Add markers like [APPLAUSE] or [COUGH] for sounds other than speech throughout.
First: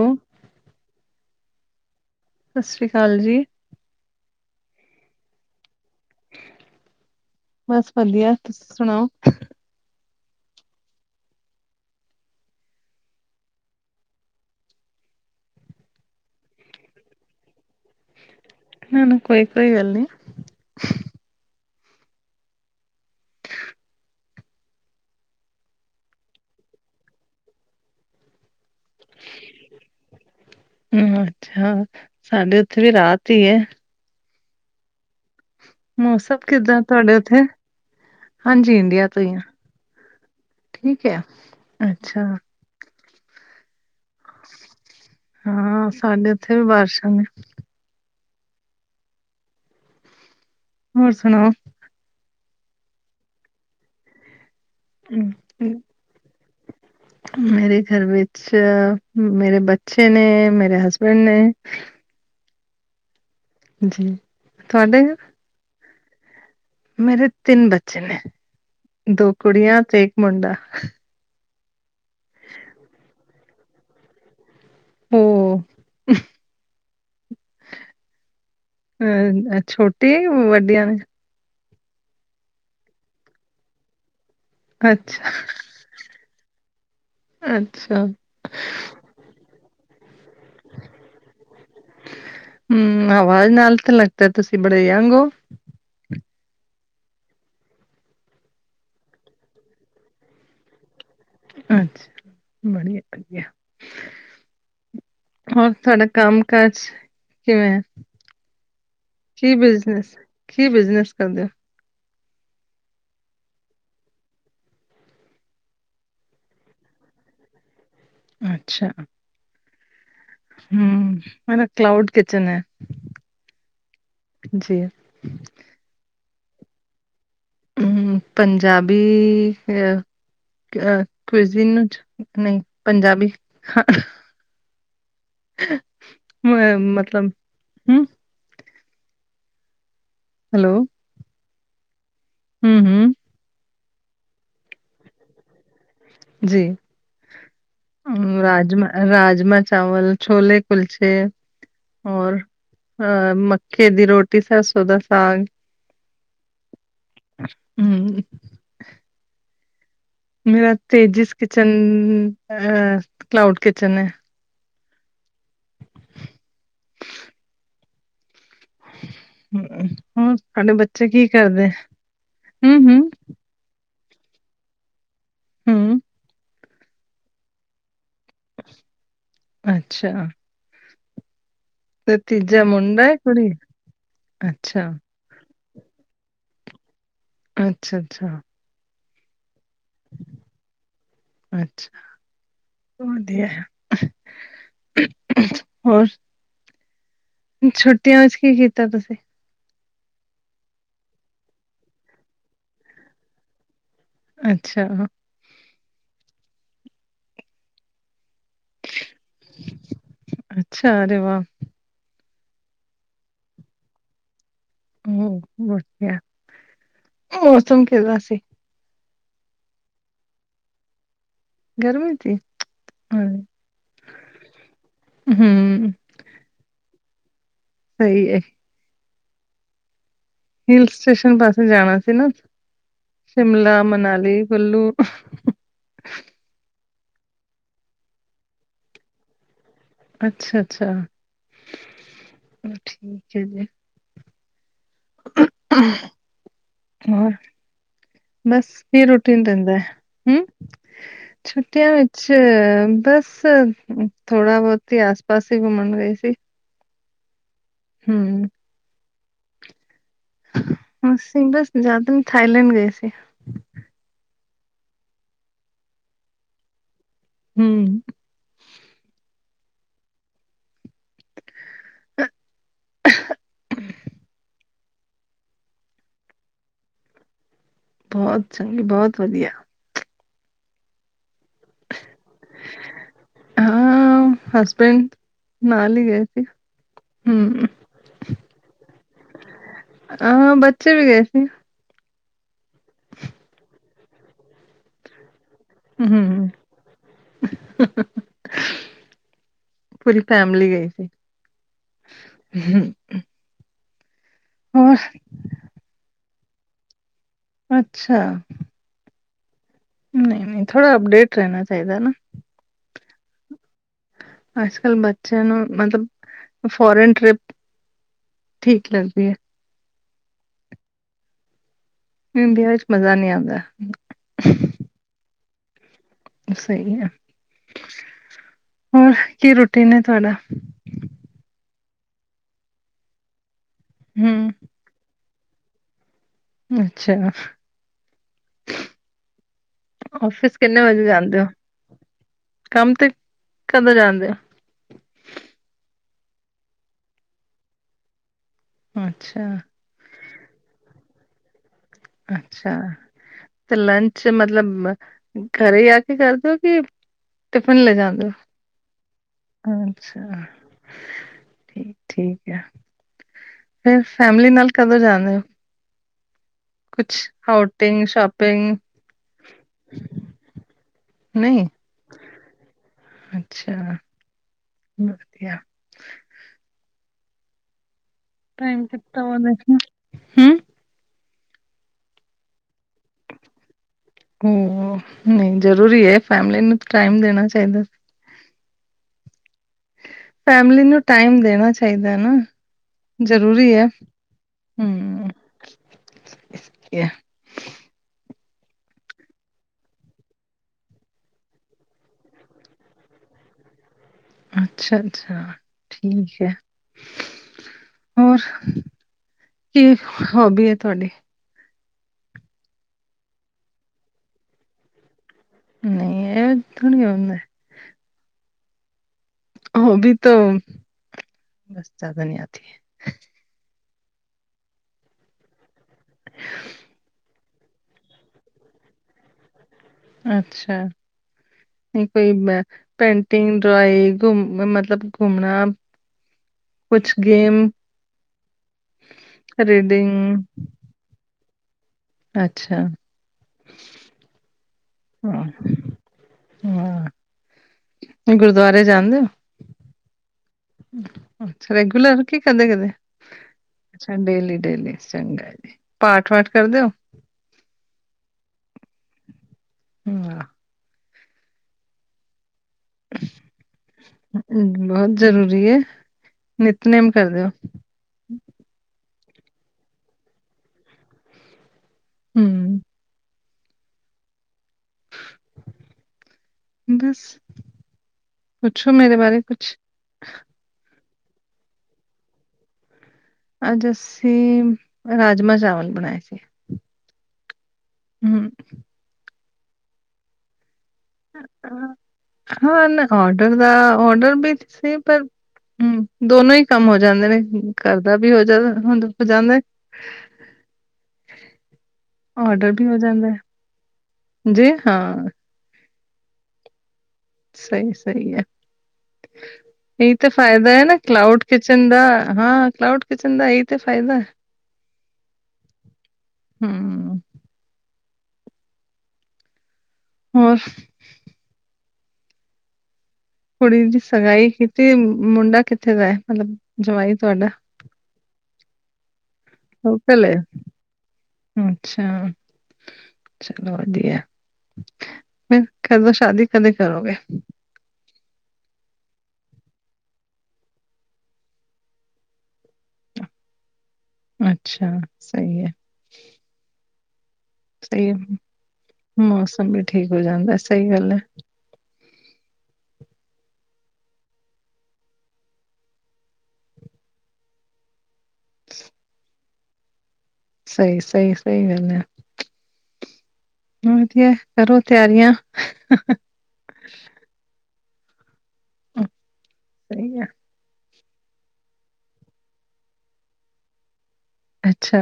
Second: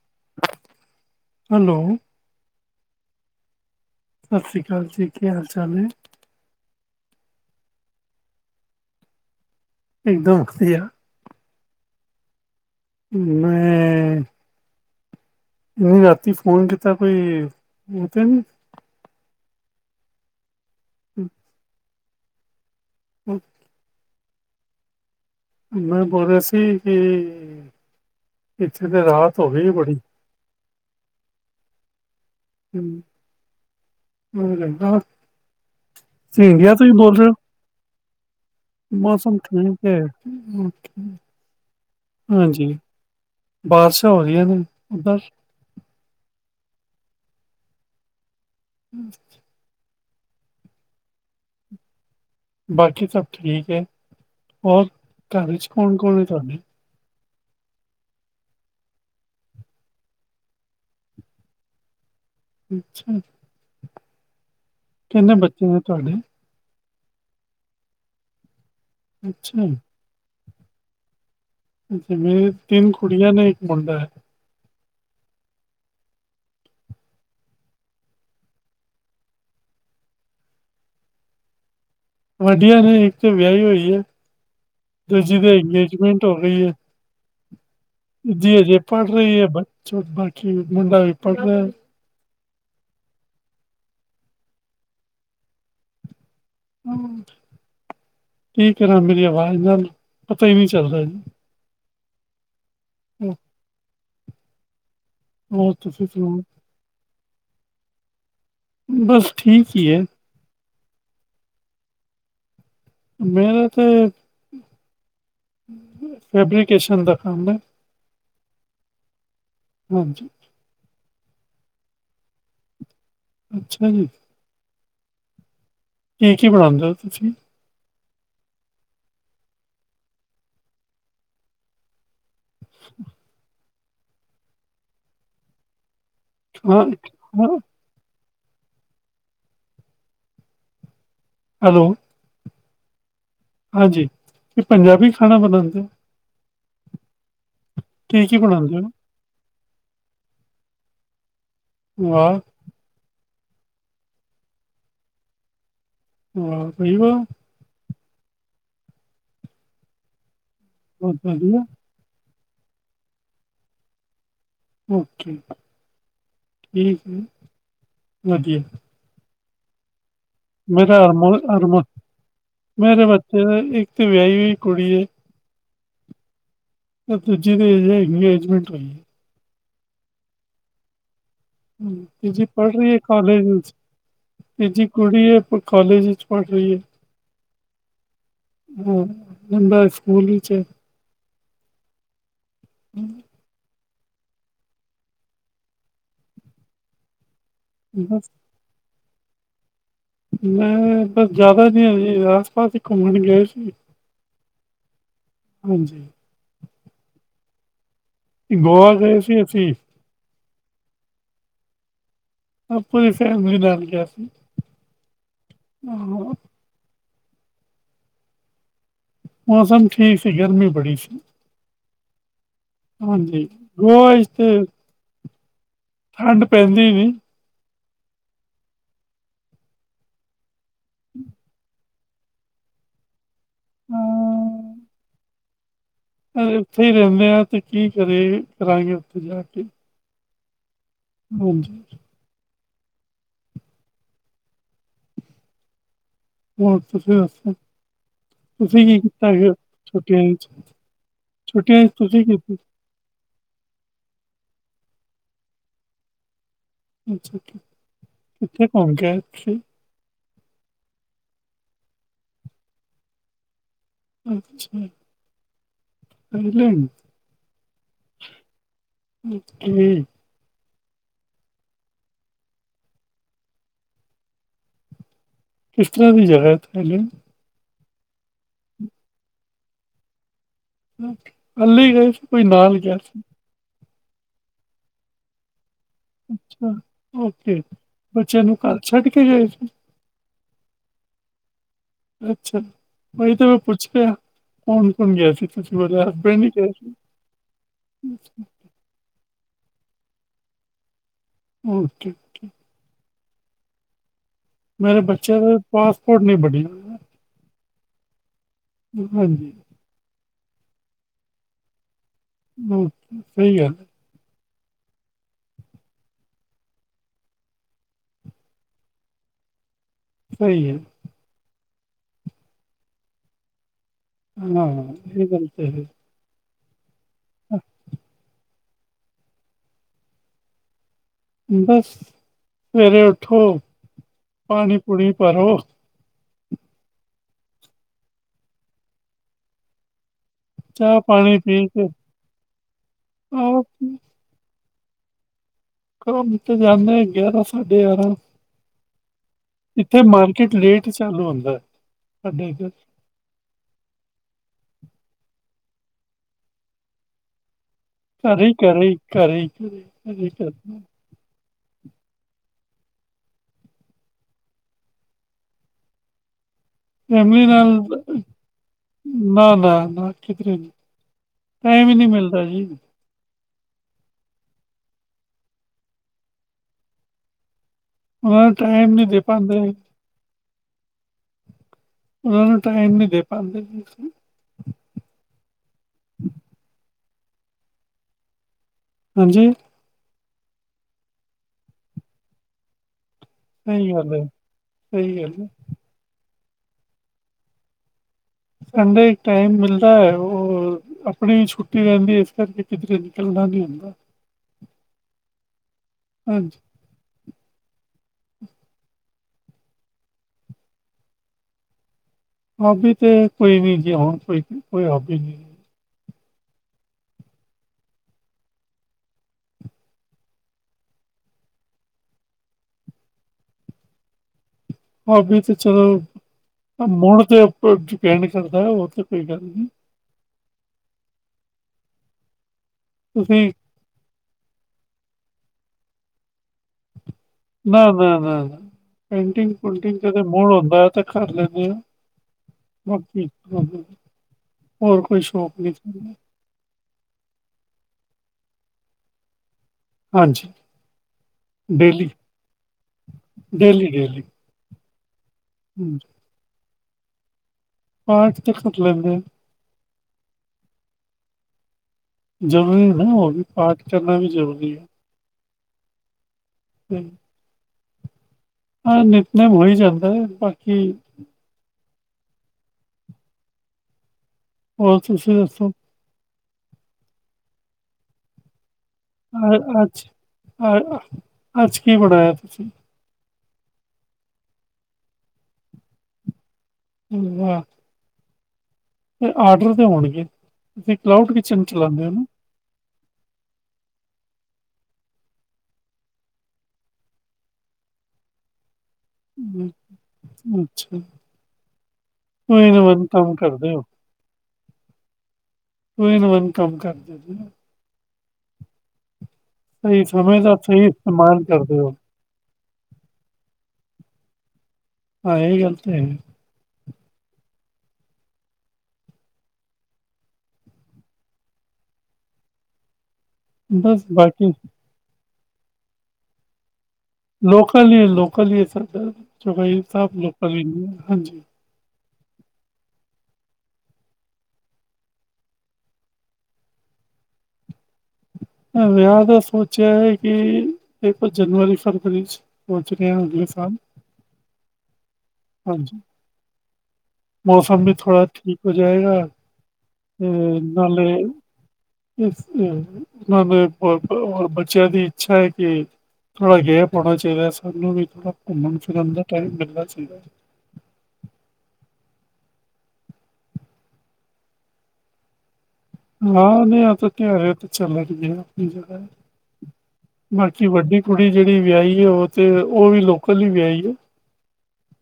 Hello hello. ਸਸਰੀ ਕਾਲ ਜੀ। ਸਾਸਰੀ ਕਾਲ ਜੀ ਕੀ ਹਾਲ ਚਾਲ ਨੇ? ਬਸ ਵਧੀਆ ਤੁਸੀ ਸੁਣਾਓ? ਇੱਕ ਦਮ ਵਧੀਆ। ਮੈਂ [INAUDIBLE] ਇੰਨੀ ਰਾਤੀ ਫੋਨ ਕੀਤਾ ਕੋਈ ਓ ਤਾਂ ਨਈ? ਨਾ-ਨਾ ਕੋਈ-ਕੋਈ ਗੱਲ ਨਈ। ਹੂੰ। ਹੂੰ। ਮੈਂ ਬੋਲ ਰੇਆ ਸੀ ਕਿ ਇੱਥੇ ਤੇ ਰਾਤ ਹੋ ਗਈ ਬੜੀ। ਹੂੰ ਅੱਛਾ ਸਾਡੇ ਓਥੇ ਵੀ ਰਾਤ ਈ ਐ। ਹੂੰ [UNINTELLIGIBLE] ਮੌਸਮ ਕਿੱਦਾਂ ਤੁਹਾਡੇ ਰਹੇ ਹੋ? ਓਥੇ? ਮੌਸਮ ਠੀਕ ਐ ਠੀਕ ਹੈ। ਅੱਛਾ ਹਾਂਜੀ। ਬਾਰਸ਼ਾਂ ਹੋ ਰਈਆਂ ਨੇ ਓਧਰ। ਹਾਂ ਸਾਡੇ ਓਥੇ ਵੀ ਬਾਰਸ਼ਾਂ ਨੇ। ਹੂੰ। ਹੋਰ ਸੁਣਾਓ? ਬਾਂਕੀ ਸਭ ਠੀਕ ਏ ਹੋਰ ਘਰ ਚ ਕੌਣ-ਕੌਣ ਤੁਹਾਡੇ? ਮੇਰੇ ਗਰ ਵਿੱਚ ਛਾ ਮੇਰੇ ਬੱਚੇ ਨੇ ਮੇਰੇ ਹਸਬੈਂਡ ਨੇ। ਅੱਛਾ। ਜੀ। ਤੁਹਾਡੇ ਕਿੰਨੇ ਬੱਚੇ ਨੇ ਤੁਆਡੇ? ਮੇਰੇ ਤਿੰਨ ਬੱਚੇ ਨੇ ਦੋ ਅੱਛਾ, ਕੁੜੀਆਂ ਤੇ ਇੱਕ ਮੁੰਡਾਂ। ਜਿਵੇਂ ਤਿੰਨ ਕੁੜੀਆਂ ਨੇ ਇੱਕ ਮੁੰਡਾਂ ਐ। ਹੋ ਅ ਛੋਟੇ ਆਂ ਕਿ ਵੱਡੀਆਂ ਨੇ? ਵੱਡੀਆਂ ਨੇ ਇੱਕ ਤੇ ਵਿਆਈ ਹੋਈ ਐ ਅੱਛਾ ਦੂਜੀ ਦੇ ਅੰਗੇਜਮੈਂਟ ਹੋ ਗਈਂ ਐ। ਅੱਛਾ। ਜੀ ਦੂਜੀ ਅਜੇ ਪੜ ਰੀ ਏ ਬੱਚਾ ਮੁੰਡਾਂ ਵੀ ਪੜ੍ਹ ਰਿਹਾਂ। ਹੂੰ ਆਵਾਜ਼ ਨਾਲ ਤਾਂ ਲੱਗਦਾ ਤੁਸੀਂ ਬੜੇ ਯੰਗ ਓ? ਕੀ ਕਰਾਂ ਮੇਰੀ ਅਵਾਜ਼ ਨਾਲ ਪਤਾਂ ਈ ਨੀ ਚੱਲਦਾ ਜੀ। ਅੱਛਾਂ ਵਧੀਆਂ-ਵਧੀਆਂ। ਹੋਰ ਤੁਹਾਡਾ ਤੁਸੀਂ ਸੁਣਾਓ ਕੰਮ-ਕਾਜ਼? ਕਿਵੇਂ ਆ ਬਸ ਕੀ ਠੀਕ ਹੀ ਹੈ ਬਿਜ਼ਨਸ ਐ ਕੀ ਬਿਜ਼ਨਸ ਕਰਦੇਂ ਓ? ਮੇਰਾ ਤਾਂ ਫੈਬਰਿਕਕੇਸ਼ਨ ਦਾ ਕੰਮ ਐ। ਅੱਛਾ, ਹਾਂਜੀ। ਹੂੰ, ਮੇਰਾ ਕਲਾਊਡ ਕਿਚਨ ਐ। ਅੱਛਾ ਜੀ। ਜੀ। ਕੀ ਕੀ ਬਣਾਂਦੇ ਓ ਜੀ ਤੁਸੀਂ? ਹੂੰ, ਪੰਜਾਬੀ [INAUDIBLE] ਨਈ ਪੰਜਾਬੀ, ਹਾਂ ਮ-ਮਤਲਬ ਹਾਂ ਹੂੰ, ਹੈਲੋ, ਹੈਲੋ। ਹੂੰ ਹੂੰ, ਹਾਂਜੀ, ਫੇਰ ਪੰਜਾਬੀ ਖਾਣਾ ਬਣਾਂਦੇ ਓ? ਜੀ ਕੀ ਕੀ ਬਣਾਉਂਦੇ ਰਾਜਮਾਂ ਰਾਜਮਾਂ ਚਾਵਲ। ਛੋਲੇ ਕੁਲਚੇ ਹੋ ਵਾਹ ਔਰ ਹਾਂ, ਮੱਕੇ ਦੀ ਰੋਟੀ ਸਰਸੋਂ ਦਾ ਸਾਗ। [UNINTELLIGIBLE] ਠੀਕ ਆ। ਹੂੰ, ਮੇਰਾ ਤੇ ਬਹੁਤ ਜਿਸ ਵਧੀਆ ਕਿਚਨ ਅ ਕਲਾਊਡ ਕਿਚਨ ਐ। ਓਕੇ ਠੀਕ ਐ ਵਧੀਆ। ਹੋਰ। ਤੁਹਾਡੇ ਮੇਰਾ ਬੱਚੇ ਕੀ ਕਰਦੇ? [UNINTELLIGIBLE] ਮੇਰੇ ਹੂੰ-ਹੂੰ-ਹੂੰ ਬੱਚੇ ਇੱਕ ਤੇ ਵਿਆਹੀ ਹੋਈ ਕੁੜੀ ਐ। ਹੂੰ, ਪਰ ਦੂਜੀ ਦੀ ਹਜੇ ਅੰਗਜ ਅੰਗੇਜਮੈਂਟ ਹੋਈ ਐ। ਅੱਛਾ, ਤੇ ਤੀਜ਼ੀ ਤੀਜਾ ਪੜ੍ਹ ਰੀ ਐ ਮੁੰਡਾ ਹੈ ਕਾਲਜ ਕੁੜੀ ਵਿੱਚ ਤੀਜ਼ੀ ਅੱਛਾ। ਕੁੜੀ ਐ। ਕਾਲਜ ਵਿੱਚ ਪੜ ਰੀ ਐ। ਅੱਛਾ ਅੱਛਾ। ਹਾਂ, ਮੁੰਡਾ ਸਕੂਲ ਵਿੱਚ। ਅੱਛਾ ਵਧੀਆ। ਹੋਰ ਛੁੱਟੀਆਂ ਬਸ ਵਿੱਚ ਕੀ ਕੀਤਾ ਤੁਸੀਂ? ਮੈਂ ਬਸ ਜ਼ਿਆਦਾ ਨੀ ਆ ਜੀ ਆਸ ਪਾਸ ਈ ਘੁੰਮਣ ਗਏ ਸੀ। ਅੱਛਾ। ਹਾਂਜੀ। ਗੋਆ ਗਏ ਸੀ ਅਸੀਂ। ਅੱਛਾ ਅਰੇ ਵਾਹ। ਆਪਣੀ ਫੈਮਿਲੀ ਨਾਲ ਗਿਆ ਸੀ। ਹੂੰ, ਵਧੀਆ ਹਾਂ, ਮੌਸਮ ਕਿਵੇਂ ਦਾ ਸੀ? ਮੌਸਮ ਠੀਕ ਸੀ ਗਰਮੀ ਬੜੀ ਸੀ। ਗਰਮੀ ਚ ਈ। ਹਾਂਜੀ ਗੋਆ ਵਿੱਚ ਤੇ। ਹੂੰ, ਠੰਡ ਪੈਂਦੀ ਨੀ। ਸਈ ਏ। ਹਿਲ ਸਟੇਸ਼ਨ ਪਾਸੇ ਜਾਣਾ ਸੀ ਨਾ, ਸ਼ਿਮਲਾ, ਮਨਾਲੀ, ਕੁੱਲੂ ਉੱਥੇ ਈ ਰਹਿੰਦੇ ਆ ਤੇ ਕੀ ਕਰੀਏ, ਕਰਾਈਏ ਉੱਥੇ ਜਾ ਕੇ। ਅੱਛਾ-ਅੱਛਾ। [INAUDIBLE] ਹੋਰ ਠੀਕ ਏ ਜੀ। [INAUDIBLE] ਹੋਰ ਤੁਸੀੇ ਹੋਰ ਦੱਸੋ? ਬਸ ਤੁਸੀਂ ਕੀ ਫੇਰ ਕੀਤਾ ਰੋਟੀ ਨੂੰ ਦੇੰਦਾ ਹੈ, ਛੁੱਟੀਆਂ ਹੂ। ਵਿੱਚ ਛੁੱਟੀਆਂ ਤੁਸੀਂ ਵਿੱਚ ਕੀ ਕੀਤਾ ਬਸ ਥੋੜਾ ਬਹੁਤ ਈ ਆਸ-ਪਾਸ ਹੀ ਘੁੰਮਣ ਗ‌ਈ ਸੀ। ਅੱਛਾ ਠੀਕ, ਹਮ ਕਿੱਥੇ ਘੁਮ ਕੇ ਆਏ ਤੁਸੀਂ। ਅਸੀਂ ਬਸ ਜਾਦੂ ਥਾਈਲੈਂਡ ਗਏ ਸੀ। ਅੱਛਾ, ਥਾਈਲੈਂਡ। ਹੁੰ। [INAUDIBLE] [INAUDIBLE] ਕਿਸ ਤਰ੍ਹਾਂ ਦੀ ਜਗ੍ਹਾ ਏ, ਥਾਈਲੈਂਡ? ਬਹੁਤ ਚੰਗੀ, ਬਹੁਤ ਵਧੀਆ। ਮੰਮੀ ਗ‌ਈ ਸੀ, ਕੋਈ ਨਾਲ ਗਿਆ ਸੀ। ਹਾਂ, ਹਸਬੈਂਡ। ਨਾਲ ਈ ਗ‌ਏ। ਅੱਛਾ, ਓਕੇ। ਬੱਚਿਆਂ ਨੂੰ ਘਰ ਛੱਡ ਕੇ ਗ‌ਏ ਸੀ। ਆਹ ਬੱਚੇ ਵੀ ਗਏ ਸੀ। ਅੱਛਾ, ਉਹੀ ਤੇ ਮੈਂ ਪੁੱਛ ਕਿਆ। ਕੌਣ-ਕੌਣ ਗਿਆ ਸੀ, ਤੁਸੀਂ ਬ ਹਸਬੈਂਡ ਹਮ ਹੀ ਗ‌ਏ ਸੀ। ਫੁਲ ਫੈਮਿਲੀ ਗਈ ਸੀ। ਓਕੇ। [INAUDIBLE] ਹੋਰ ਮੇਰੇ ਬੱਚਿਆਂ ਦੇ ਪਾਸਪੋਰਟ ਨਹੀਂ ਬੱਡੀ। ਅੱਛਾ। ਹਾਂਜੀ। ਨਹੀਂ-ਨਹੀਂ, ਥੋੜਾ ਅਪਡੇਟ ਰਹਿਣਾ ਚਾਹੀਦਾ ਨਾ। ਬ ਸਹੀ ਗੱਲ। ਅੱਜ-ਕੱਲ੍ਹ ਬੱਚਿਆਂ ਨੂੰ, ਮਤਲਬ ਫੋਰਨ ਟ੍ਰਿਪ ਠੀਕ ਲੱਗਦੀ ਐ। ਸਹੀ ਏ। ਇੰਡੀਆ 'ਚ ਮਜ਼ਾ ਨੀ ਆਂਦਾ। ਨਾ, ਇਹ ਗੱਲ ਤੇ ਹੇਗੀ। ਸਹੀ ਆ। ਆਹ। ਹੋਰ ਕੀ ਰੋਟੀਨ ਏ ਤੁਹਾਡਾ ਬਸ, ਸਵੇਰੇ ਉੱਠੋ ਹਮ ਪਾਣੀ-ਪੂਣੀ ਭਰੋ ਅੱਛਾ। ਔਫਿਸ ਕਿੰਨੇ ਚਾਹ ਵਜੇ ਪਾਣੀ ਜਾਂਦੇ ਓ, ਪੀ ਕੇ ਕੰਮ ਤੇ ਆਪ ਕਦੋਂ ਜਾਂਦੇ ਓ? ਘੋਮ ਤੇ ਜਾਂਨੇ, ਗਿਆਰਾਂ ਸਾਢੇ ਯਾਂਰਾਂ। ਅੱਛਾ। ਇੱਥੇ ਮਾਰਕੀਟ ਲੇਟ ਚਾਲੂ ਹੁੰਦੈ। ਅੱਛਾ। ਤੇ ਲੰਚ ਮਤਲਬ, ਘਰੇ ਆ ਕੇ ਕਰ ਦੇ ਓ ਕੀ ਟਿਫਿਨ ਲੈਜਾ? ਘਰੇ ਈ ਕਰਨੇ ਆ ਜੀ, ਘਰੇ ਈ-ਘਰੇ ਈ ਅੱਛਾ ਕਰਨੇ ਆ। ਠੀਕ ਠੀਕ ਐ, ਫੇਰ ਫੈਮਲੀ ਨਾਲ ਕਦੋਂ ਜਾਂਨੇ ਓ? ਫੈਮਲੀ ਨਾਲ, ਆਊਟਿੰਗ ਅ ਸ਼ਾਪਿੰਗ ਮੈਂ ਨਾ-ਨਾ ਕਿਦਰੇ ਨੀ। ਨਹੀਂ ਟਾਈਮ ਈ ਨੀ ਮਿਲਦਾ ਜੀ। ਅੱਛਾ। ਵਦੀਆ। ਉਹਨਾਂ ਨੂੰ ਟਾਈਮ ਨਹੀਂ ਦੇ ਕਿੱਤਾ ਪਾਉਂਦੇ [UNINTELLIGIBLE] ਹੂੰ। ਉਨਾਂ ਨੂੰ ਟਾਈਮ ਨਈ ਦੇ ਪਾਂਦੇ ਜੀ ਅਸੀ। ਹੋ, ਨਈ ਜਰੂਰੀ ਏ ਫੈਮਲੀ ਨੂੰ ਤੇ ਟਾਈਮ ਦੇਣਾ ਚਾਈਦੈ। ਹਾਂਜੀ? ਫੈਮਲੀ ਨੂੰ ਟਾਈਮ ਦੇਣਾ ਚਾਈਦੈ ਨਾ। ਜਰੂਰੀ ਐ, ਸਹੀ ਗੱਲ ਹੈ, ਸਹੀ ਹੂੰ। ਗੱਲ ਹੈ। ਸੰਡੇ ਇਕ ਟਾਈਮ ਮਿਲਦਾ ਐ ਓ ਅਪਣੀ, ਛੁੱਟੀ ਰੈਂਦੀ ਏ ਇੱਸ ਕਰਕੇ ਕਿਦਰੇ ਨਿਕਲਨਾ ਨੀ ਹੋਂਦਾ। ਅੱਛਾ-ਅੱਛਾ, ਠੀਕ ਐ। ਹਾਂਜੀ, ਹੋਰ, ਕੀ ਹੌਬੀ ਐ ਤੁਆਡੀ? ਹੌਬੀ ਤੇ ਕੋਈ ਵੀਜੀ ਨੀ ਹੋਣ ਕੋਈ, ਕੋਈ ਹੌਬੀ ਨੀ ਜੀ। ਨਈ ਐਕਣ ਕੇ [UNINTELLIGIBLE] ਹੌਬੀ ਤੋ, ਬਸ ਜਾਦਾ ਨੀ ਆਤੀ ਹੈ। ਹੌਬੀ ਤੇ ਚਲੋ, ਮੋੜ ਤੇ ਅ ਓਪਰ ਡਿਪੈਂਡ ਕਰਦਾ ਐ ਹੋਰ ਤੇ ਕੋਈ ਗੱਲ ਨੀ। ਅੱਛਾ, ਨਈ ਕੋਈ ਬ ਤੁਸੀਂ ਪੇਟਿੰਗ [UNINTELLIGIBLE] ਮਤਲਬ ਘੁੰਮਣਾ ਕੁੱਛ ਗੇਮ ਨਾ-ਨਾ ਨਾ-ਨਾ, ਪੇਟਿੰਗ-ਪੁਟਿੰਗ ਕਦੇ ਰੀਡਿੰਗ ਮੋੜ ਹੋਂਦਾ ਐ ਤੇ ਕਾਰ ਲੈਂਨੇ ਆ। ਅੱਛਾ ਬਾਕੀ ਹੋਰ ਕੋਈ, ਹੋਰ ਹਾਂ ਸ਼ੌਕ ਨੀ ਹਾਂ, ਤੁਈ ਗੁਰਦਾਰੇ ਜਾਦੇ ਓ? ਹਾਂਜੀ। ਅੱਛਾ, ਡੇਲੀ, ਰੇਗੂਲਰ ਕੀ ਕਦੇ-ਕਦੇ? ਸ ਡੇਲੀ-ਡੇਲੀ। Daily daily Sunday. ਪਾਠ-ਵਾਠ ਕਰਦੇ ਓ? ਪਾਠ ਤ ਕਰ ਲੈਂਦੇ ਆ। [INAUDIBLE] ਜ਼ਰੂਰੀ ਏ ਨਾਜ ਓ ਵੀ ਪਾਠ ਕਰਨਾ ਵੀ ਜਰੂਰੀ ਏ। ਜਰੂਰੀ ਏ, ਨਿਤਨੇਮ ਕਰਦੇ ਓ? ਹਾਂ, ਨਿੱਤਨੇਮ ਹੋ ਹੀ ਜਾਂਦੈ ਬਾਕੀ ਹੂੰ। ਹੋਰ ਤੁਸੀਂ ਦੱਸੋ? ਬੱਸ ਪੁੱਛੋ ਮੇਰੇ ਵ ਅ ਅੱਜ, ਅ ਅੱਜ ਕੀ ਬਣਾਏ ਆ ਤੁਸੀ? ਅੱਜ ਅਸੀਂ, ਰਾਜਮਾਂ-ਚਾਵਲ ਬਣਾਏ ਸੀ। ਹੂੰ, ਵਾ। ਹੂ ਫੇ ਆਰਡਰ ਦੇ ਹੋਣਗੇ, ਤੁਂਸੀ ਕਲਾਊਡ ਕਿਚਨ ਚਲਾਉਂਦੇ ਹੋ ਨਾ। ਹਾਂ ਨਾ ਔਡਰ ਦਾ, ਔਡਰ ਵੀ ਸੀ ਪਰ ਹੂ, ਦੋਨੋ ਹੀ ਕੰਮ ਹੋ ਜਾਂਦੇ ਨੇ, ਘਰ ਦਾ ਵੀ ਹੋ ਜਾਂਦਾ ਹੁਣ ਹੂ, ਅੱਛਾ। ਕੋਈ ਆਰਡਰ ਵੀ ਨਵਾਂ ਹੋ ਜਾਂਦਾ ਕੰਮ ਕਰਦੇ ਹੋ। ਹੈ। ਜੀ ਹਾਂ, ਟੂ ਇਨ ਵਨ ਕੰਮ ਕਰਦੇ ਹਾਂ। ਸਹੀ-ਸਹੀ ਹੈ ਸਹੀ ਏਇ ਤਾਂ ਸਮੇਂ ਦਾ ਫਾਇਦਾ ਹੈ ਸਹੀ ਨਾ ਇਸਤੇਮਾਲ ਕਲਾਉਡ ਕਰਦੇ ਕਿਚਨ ਹੋ ਦਾ। ਹਾਂ ਕਲਾਉਡ ਕਿਚਨ ਦਾ ਏਇ ਤੇ ਫਾਇਦਾ। ਹਾਂ ਏ ਗਲ ਤੇ ਹੈ। ਹੂ ਹੋਰ ਕੁੜੀ ਦੀ ਬਸ ਸਗਾਈ ਬਾਕੀ ਕੀਤੀ ਮੁੰਡਾ ਕਿੱਥੇ ਦਾ ਹੈ। ਮਤਲਬ ਜਵਾਈ। ਤੁਹਾਡਾ ਲੋਕਲ ਈ ਹੈ, ਲੋਕਲ ਈ ਹੈ ਸਾਡਾ ਜਵਾਈ ਸਾਬ ਲੋਕਲ ਈ ਹੈ। ਹਾਂਜੀ। ਅੱਛਾ। ਚਲੋ ਵਧੀਆ। ਫ ਕਦੋਂ ਸ਼ਾਦੀ ਕਦੇ ਕਰੋਗੇ। ਵਿਆਹ ਤਾਂ ਸੋਚਿਆ ਹੈ ਕਿ ਇੱਕ ਜਨਵਰੀ, ਫਰਵਰੀ 'ਚ ਪਹੁਚ ਰਹੇ ਹਾਂ ਅਗਲੇ ਸਾਲ। ਅੱਛਾ ਸਹੀ ਹੈ। [INAUDIBLE] ਮੌਸਮ ਵੀ ਸਹੀ ਹੈ ਥੋੜ੍ਹਾ ਠੀਕ ਹੋ ਜਾਏਗਾ। ਮੌਸਮ ਵੀ ਠੀਕ ਹੋ ਤੇ ਜਾਂਦਾ ਹੈ, ਸਹੀ ਨਾਲੇ ਗੱਲ ਹੈ ਇਸ ਉਹਨਾਂ ਨੇ ਬਹੁ ਬਚਿਆਂ ਦੀ ਇੱਛਾ ਹੈ ਕਿ ਥੋੜ੍ਹਾ ਗੈਪ ਪਾਉਣਾ ਚਾਹੀਦਾ ਸਾਨੂੰ ਵੀ ਥੋੜਾ ਘੁੰਮਣ -ਫਿਰਨ ਦਾ ਟੈਮ ਮਿਲਣਾ ਚਾਹੀਦਾ। ਸਹੀ-ਸਹੀ-ਸਹੀ ਗੱਲ ਹੈ। ਵਧੀਆ, ਕਰੋ ਤਿਆਰੀਆਂ। ਹੈ। ਹਾਂ। ਨਹੀਂ ਆ, ਤਾਂ ਤਿਆਰੀ ਤੇ ਚੱਲ ਰਹੀ ਹੈ ਆਪਣੀ ਜਗ੍ਹਾ ਸਹੀ ਹੈ। ਬਾਕੀ ਵੱਡੀ ਕੁੜੀ ਜਿਹੜੀ ਵਿਆਹੀ ਹੈ ਉਹ ਤੇ ਉਹ ਵੀ ਲੋਕਲ ਹੀ ਵਿਆਹੀ ਹੈ। ਅੱਛਾ।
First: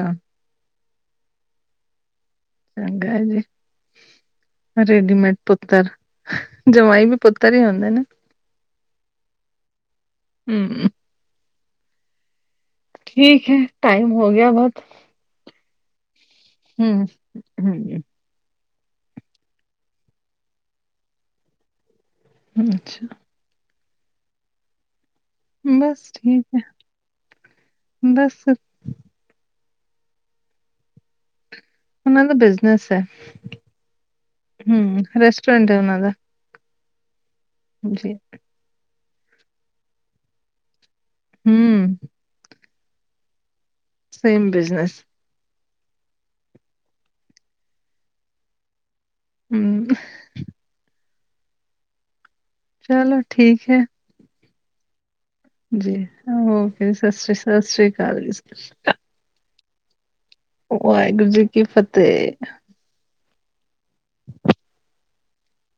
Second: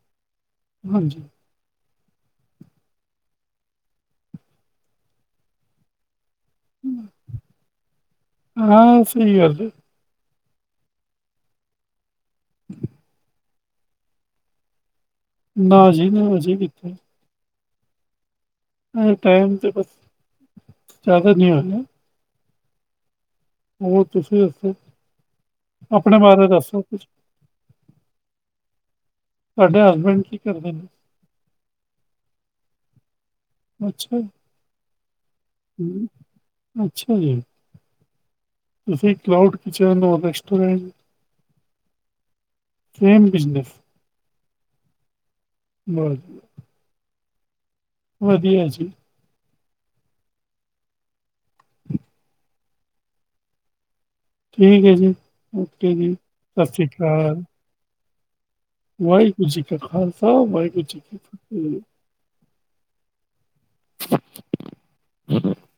ਹਾਂਜੀ। ਚੰਗਾ ਹੈ ਜੀ। ਰੇਡੀਮੇਡ ਪੁੱਤਰ। ਜਵਾਈ ਵੀ ਪੁੱਤਰ ਹੀ ਹੁੰਦੇ ਨੇ। ਹਾਂ ਸਹੀ ਗੱਲ ਹੈ ਹੁ- ਠੀਕ ਹੈ ਟਾਈਮ ਹੋ ਗਿਆ ਬਹੁਤ। ਨਾਜੀ-ਨਾਜੀ। ਹੂ, ਹਾਂਜੀ। ਟਾਈਮ ਤਾਂ ਬਸ ਜ਼ਿਆਦਾ ਨਹੀਂ ਹੋਣਾ। ਅੱਛਾ। ਉਹ ਤੁਸੀਂ ਦਸੋ। ਬਸ ਆਪਣੇ ਠੀਕ ਬਾਰੇ ਹੈ ਦੱਸੋ ਕੁਛ? ਬਸ ਤੋਹਾਡੇ ਹਸਬੈਂਡ ਕੀ ਕਰਦੇ ਨੇ? ਉਹਨਾਂ ਦਾ ਬਿਜਨਸ ਹੈ। ਹੂ, ਰੈਸ ਹੂੰ, ਅੱਛਾ, ਜੀ। ਠੀਕ ਹੈ। ਤੁਸੀ, ਚਲੋ ਬੱਚਿਆਂ ਦਾ ਰਸਟੋਰੈਂਟ। ਹੂੰ ਸੇਮ ਬਿਜਨਸ ਸੇਮ ਬਿਜਨਸ [UNINTELLIGIBLE] ਵਧੀਆ ਜੀ। ਹੂੰ, ਚਲੋ ਠੀਕ ਐ ਠੀਕ ਐ ਜੀ ਜੀ ਓਕੇ ਸਤਿ ਓਕੇ ਜੀ, ਸਤਿ ਸ਼੍ਰੀ ਅਕਾਲ ਸਤਿ ਸ਼੍ਰੀ ਅਕਾਲ ਜੀ ਸਤਿ ਸ਼੍ਰੀ ਕਾਲ ਵਾਹਿਗੁਰੂ ਜੀ ਕਾ ਖਾਲਸਾ, ਵਾਹਿਗੁਰੂ ਜੀ ਕੀ ਫਤਿਹ ਤੇ [INAUDIBLE]